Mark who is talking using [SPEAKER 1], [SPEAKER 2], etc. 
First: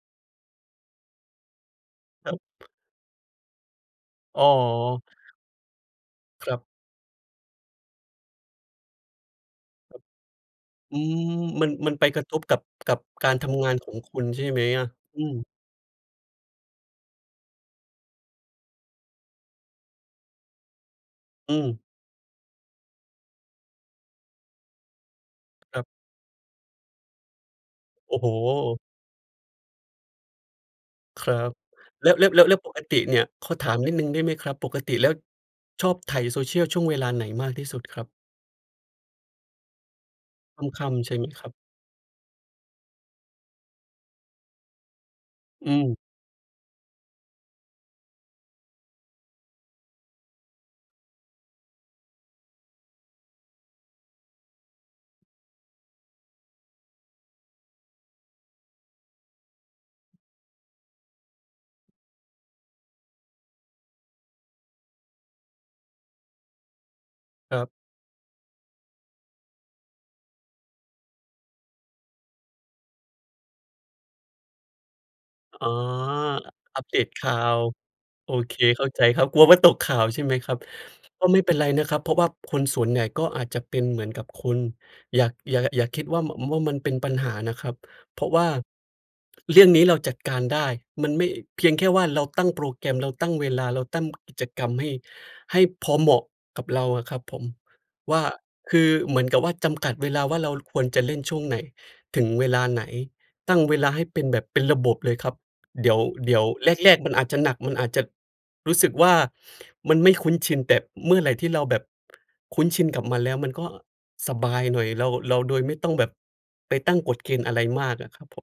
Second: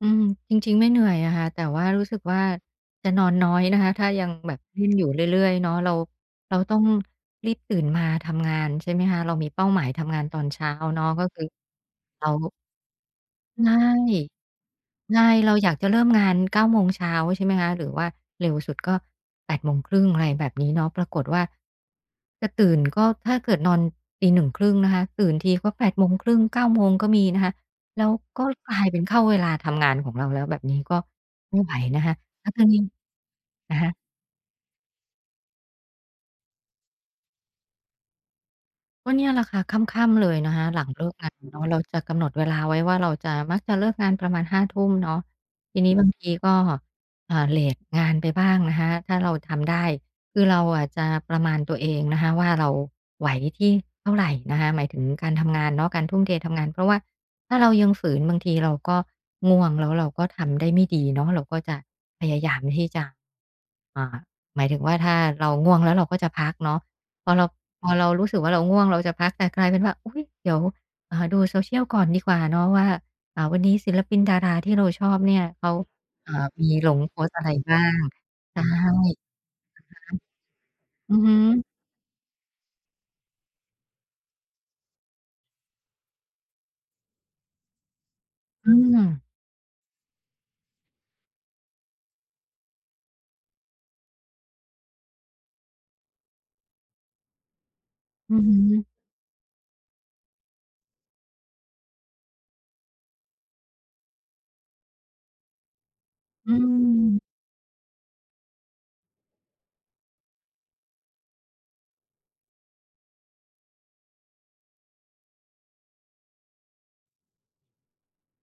[SPEAKER 1] อืม จริง ๆ ไม่เหนื่อยอะค่ะ แต่ว่ารู้สึก
[SPEAKER 2] คร
[SPEAKER 1] ว่า
[SPEAKER 2] ับ
[SPEAKER 1] จะนอนน้อยนะคะ ถ้ายัง
[SPEAKER 2] อ๋อ
[SPEAKER 1] แบบเล่น อยู่เรื่อย ๆ เนาะ เรา
[SPEAKER 2] ค
[SPEAKER 1] เร
[SPEAKER 2] ร
[SPEAKER 1] า
[SPEAKER 2] ับ
[SPEAKER 1] ต้องรีบตื่นมาทำงาน ใช่ไหมคะ เรามีเป้าหมายทำงานตอนเช้า
[SPEAKER 2] อื
[SPEAKER 1] เนาะ ก
[SPEAKER 2] ม
[SPEAKER 1] ็คือ
[SPEAKER 2] มัน มันไปก
[SPEAKER 1] เ
[SPEAKER 2] ร
[SPEAKER 1] ร
[SPEAKER 2] ะ
[SPEAKER 1] า
[SPEAKER 2] ทบกับ กับการท
[SPEAKER 1] ใช
[SPEAKER 2] ำงา
[SPEAKER 1] ่
[SPEAKER 2] นของคุณใช่ไหมอะ?
[SPEAKER 1] ใช
[SPEAKER 2] อื
[SPEAKER 1] ่
[SPEAKER 2] ม
[SPEAKER 1] เราอยากจะเริ่มงาน 9 โมงเช้า ใช่ไหมคะ หรือว่าเร็วสุดก็ 8 โมงครึ่ง อะไรแบบนี้เนาะ ปรากฏว่า
[SPEAKER 2] อืม
[SPEAKER 1] จะตื่น ก็ถ้าเกิดนอนตี 1 ครึ่ง นะคะ ตื่นทีก็
[SPEAKER 2] คร
[SPEAKER 1] แ
[SPEAKER 2] ั
[SPEAKER 1] ป
[SPEAKER 2] บ
[SPEAKER 1] ด โมงครึ่ง 9 โมง ก็มีนะคะ แล้ว
[SPEAKER 2] โอ้โฮ
[SPEAKER 1] ก็กลายเป็นเข้าเวลาทำงานของเราแล้ว แบบนี้ก็
[SPEAKER 2] ครับ
[SPEAKER 1] ไม่ไหวนะ
[SPEAKER 2] แล
[SPEAKER 1] ค
[SPEAKER 2] ้ว
[SPEAKER 1] ะ
[SPEAKER 2] แล้ว แล
[SPEAKER 1] แ
[SPEAKER 2] ้
[SPEAKER 1] ล
[SPEAKER 2] ว
[SPEAKER 1] ้
[SPEAKER 2] แ
[SPEAKER 1] ว
[SPEAKER 2] ล้
[SPEAKER 1] ต
[SPEAKER 2] ว
[SPEAKER 1] อน
[SPEAKER 2] ป
[SPEAKER 1] เย็
[SPEAKER 2] ก
[SPEAKER 1] น
[SPEAKER 2] ติเนี่ย ขอถ
[SPEAKER 1] อ
[SPEAKER 2] า
[SPEAKER 1] ะ
[SPEAKER 2] ม
[SPEAKER 1] ฮ
[SPEAKER 2] น
[SPEAKER 1] ะ
[SPEAKER 2] ิดหนึ่งได้ไหมครับ ปกติแล้วไถ Social ช่วงเวลาไหนมากที่สุดครับ?
[SPEAKER 1] ก็เนี่ยแหละคะ ค่ำ ๆ เลยนะคะ ห
[SPEAKER 2] ค
[SPEAKER 1] ลั
[SPEAKER 2] ่
[SPEAKER 1] งเ
[SPEAKER 2] ำ
[SPEAKER 1] ลิ
[SPEAKER 2] ๆ ใช
[SPEAKER 1] ก
[SPEAKER 2] ่ไ
[SPEAKER 1] ง
[SPEAKER 2] หม
[SPEAKER 1] าน
[SPEAKER 2] ครับ?
[SPEAKER 1] เนาะ เราจะกำหนดเวลาไว้ว่า เราจะ มักจะเลิกงานประมาณ 5 ทุ่มเนาะ
[SPEAKER 2] อื
[SPEAKER 1] ทีน
[SPEAKER 2] ม
[SPEAKER 1] ี้ บางทีก็ อ่า เลตงานไปบ้างนะคะ ถ้าเราทำได้ คือเราอะจะประมาณตัวเองนะคะว่า ราไหวที่เท่าไรนะคะ หมายถึงการทำงานเนาะ การทุ่มเททำงาน เพราะว่าถ้าเรายังฝืน บางทีเราก็ง่วง แล้วเราก็ทำได้ไม่ดีเนาะ เราก็จะพยายามที่จะ อ่า หมายถึงว่าถ้าเราง่วงแล้วเราก็จะพักเนาะ พอเรา
[SPEAKER 2] ครับ
[SPEAKER 1] พอเรารู้สึกว่าเราง่วงเราจะพัก แต่กลายเป็นว่า อุ๊ย เดี๋ยว อ่า ดู Social ก่อนดีกว่าเนาะว่า อ่า วันนี้ศิลปินดาราที่เราชอบเนี่ย
[SPEAKER 2] อ
[SPEAKER 1] เ
[SPEAKER 2] ๋
[SPEAKER 1] ข
[SPEAKER 2] อ
[SPEAKER 1] า อ่า
[SPEAKER 2] อ
[SPEAKER 1] มี
[SPEAKER 2] อัป
[SPEAKER 1] ล
[SPEAKER 2] เด
[SPEAKER 1] ง
[SPEAKER 2] ต
[SPEAKER 1] โพ
[SPEAKER 2] ข
[SPEAKER 1] ส
[SPEAKER 2] ่
[SPEAKER 1] ต
[SPEAKER 2] า
[SPEAKER 1] ์อะไร
[SPEAKER 2] ว
[SPEAKER 1] บ้าง
[SPEAKER 2] โอเค
[SPEAKER 1] ใช่ อะ
[SPEAKER 2] เข
[SPEAKER 1] ฮ
[SPEAKER 2] ้า
[SPEAKER 1] ะ
[SPEAKER 2] ใจครับ กลัวว่าตกข่าวใช่ไหมครับ
[SPEAKER 1] อือ
[SPEAKER 2] ก็
[SPEAKER 1] ฮ
[SPEAKER 2] ไม่เป็นไ
[SPEAKER 1] ึ
[SPEAKER 2] รนะครับ เพราะว่าคนส่วนใหญ่ก็อาจจะเป็นเหมือนกับคุณ อย่า อย่า อย่าคิดว่า ม ว่ามันเป็นปัญหานะครับ เพราะว่า
[SPEAKER 1] อืม
[SPEAKER 2] เรื่องนี้เราจัดการได้ มันไม่ เพียงแค่ว่าเราตั้งโปรแกรม เราตั้งเวลา เราตั้ง กิจกรรม ให้ ให้พอเหมาะกับเราอะครับผม ว่า
[SPEAKER 1] อือฮ
[SPEAKER 2] คือ
[SPEAKER 1] ึ
[SPEAKER 2] เหมือนกับว่าจำกัดเวลาว่าเราควรจะเล่นช่วงไหนถึงเวลาไหน ตั้งเวลาให้เป็นแบบ เป็นระบบเลยครับ เดี๋ยว เดี๋ยว
[SPEAKER 1] อ
[SPEAKER 2] แรก ๆ มัน
[SPEAKER 1] ืม
[SPEAKER 2] อาจจะหนัก มันอาจจะรู้สึกว่ามันไม่คุ้นชิน แต่เมื่อไรที่เราแบบ คุ้นชินกับมันแล้ว มันก็สบายหน่อย เรา เรา โดยไม่ต้องแบบไปตั้งกฎเกณฑ์อะไรมากอะครับผม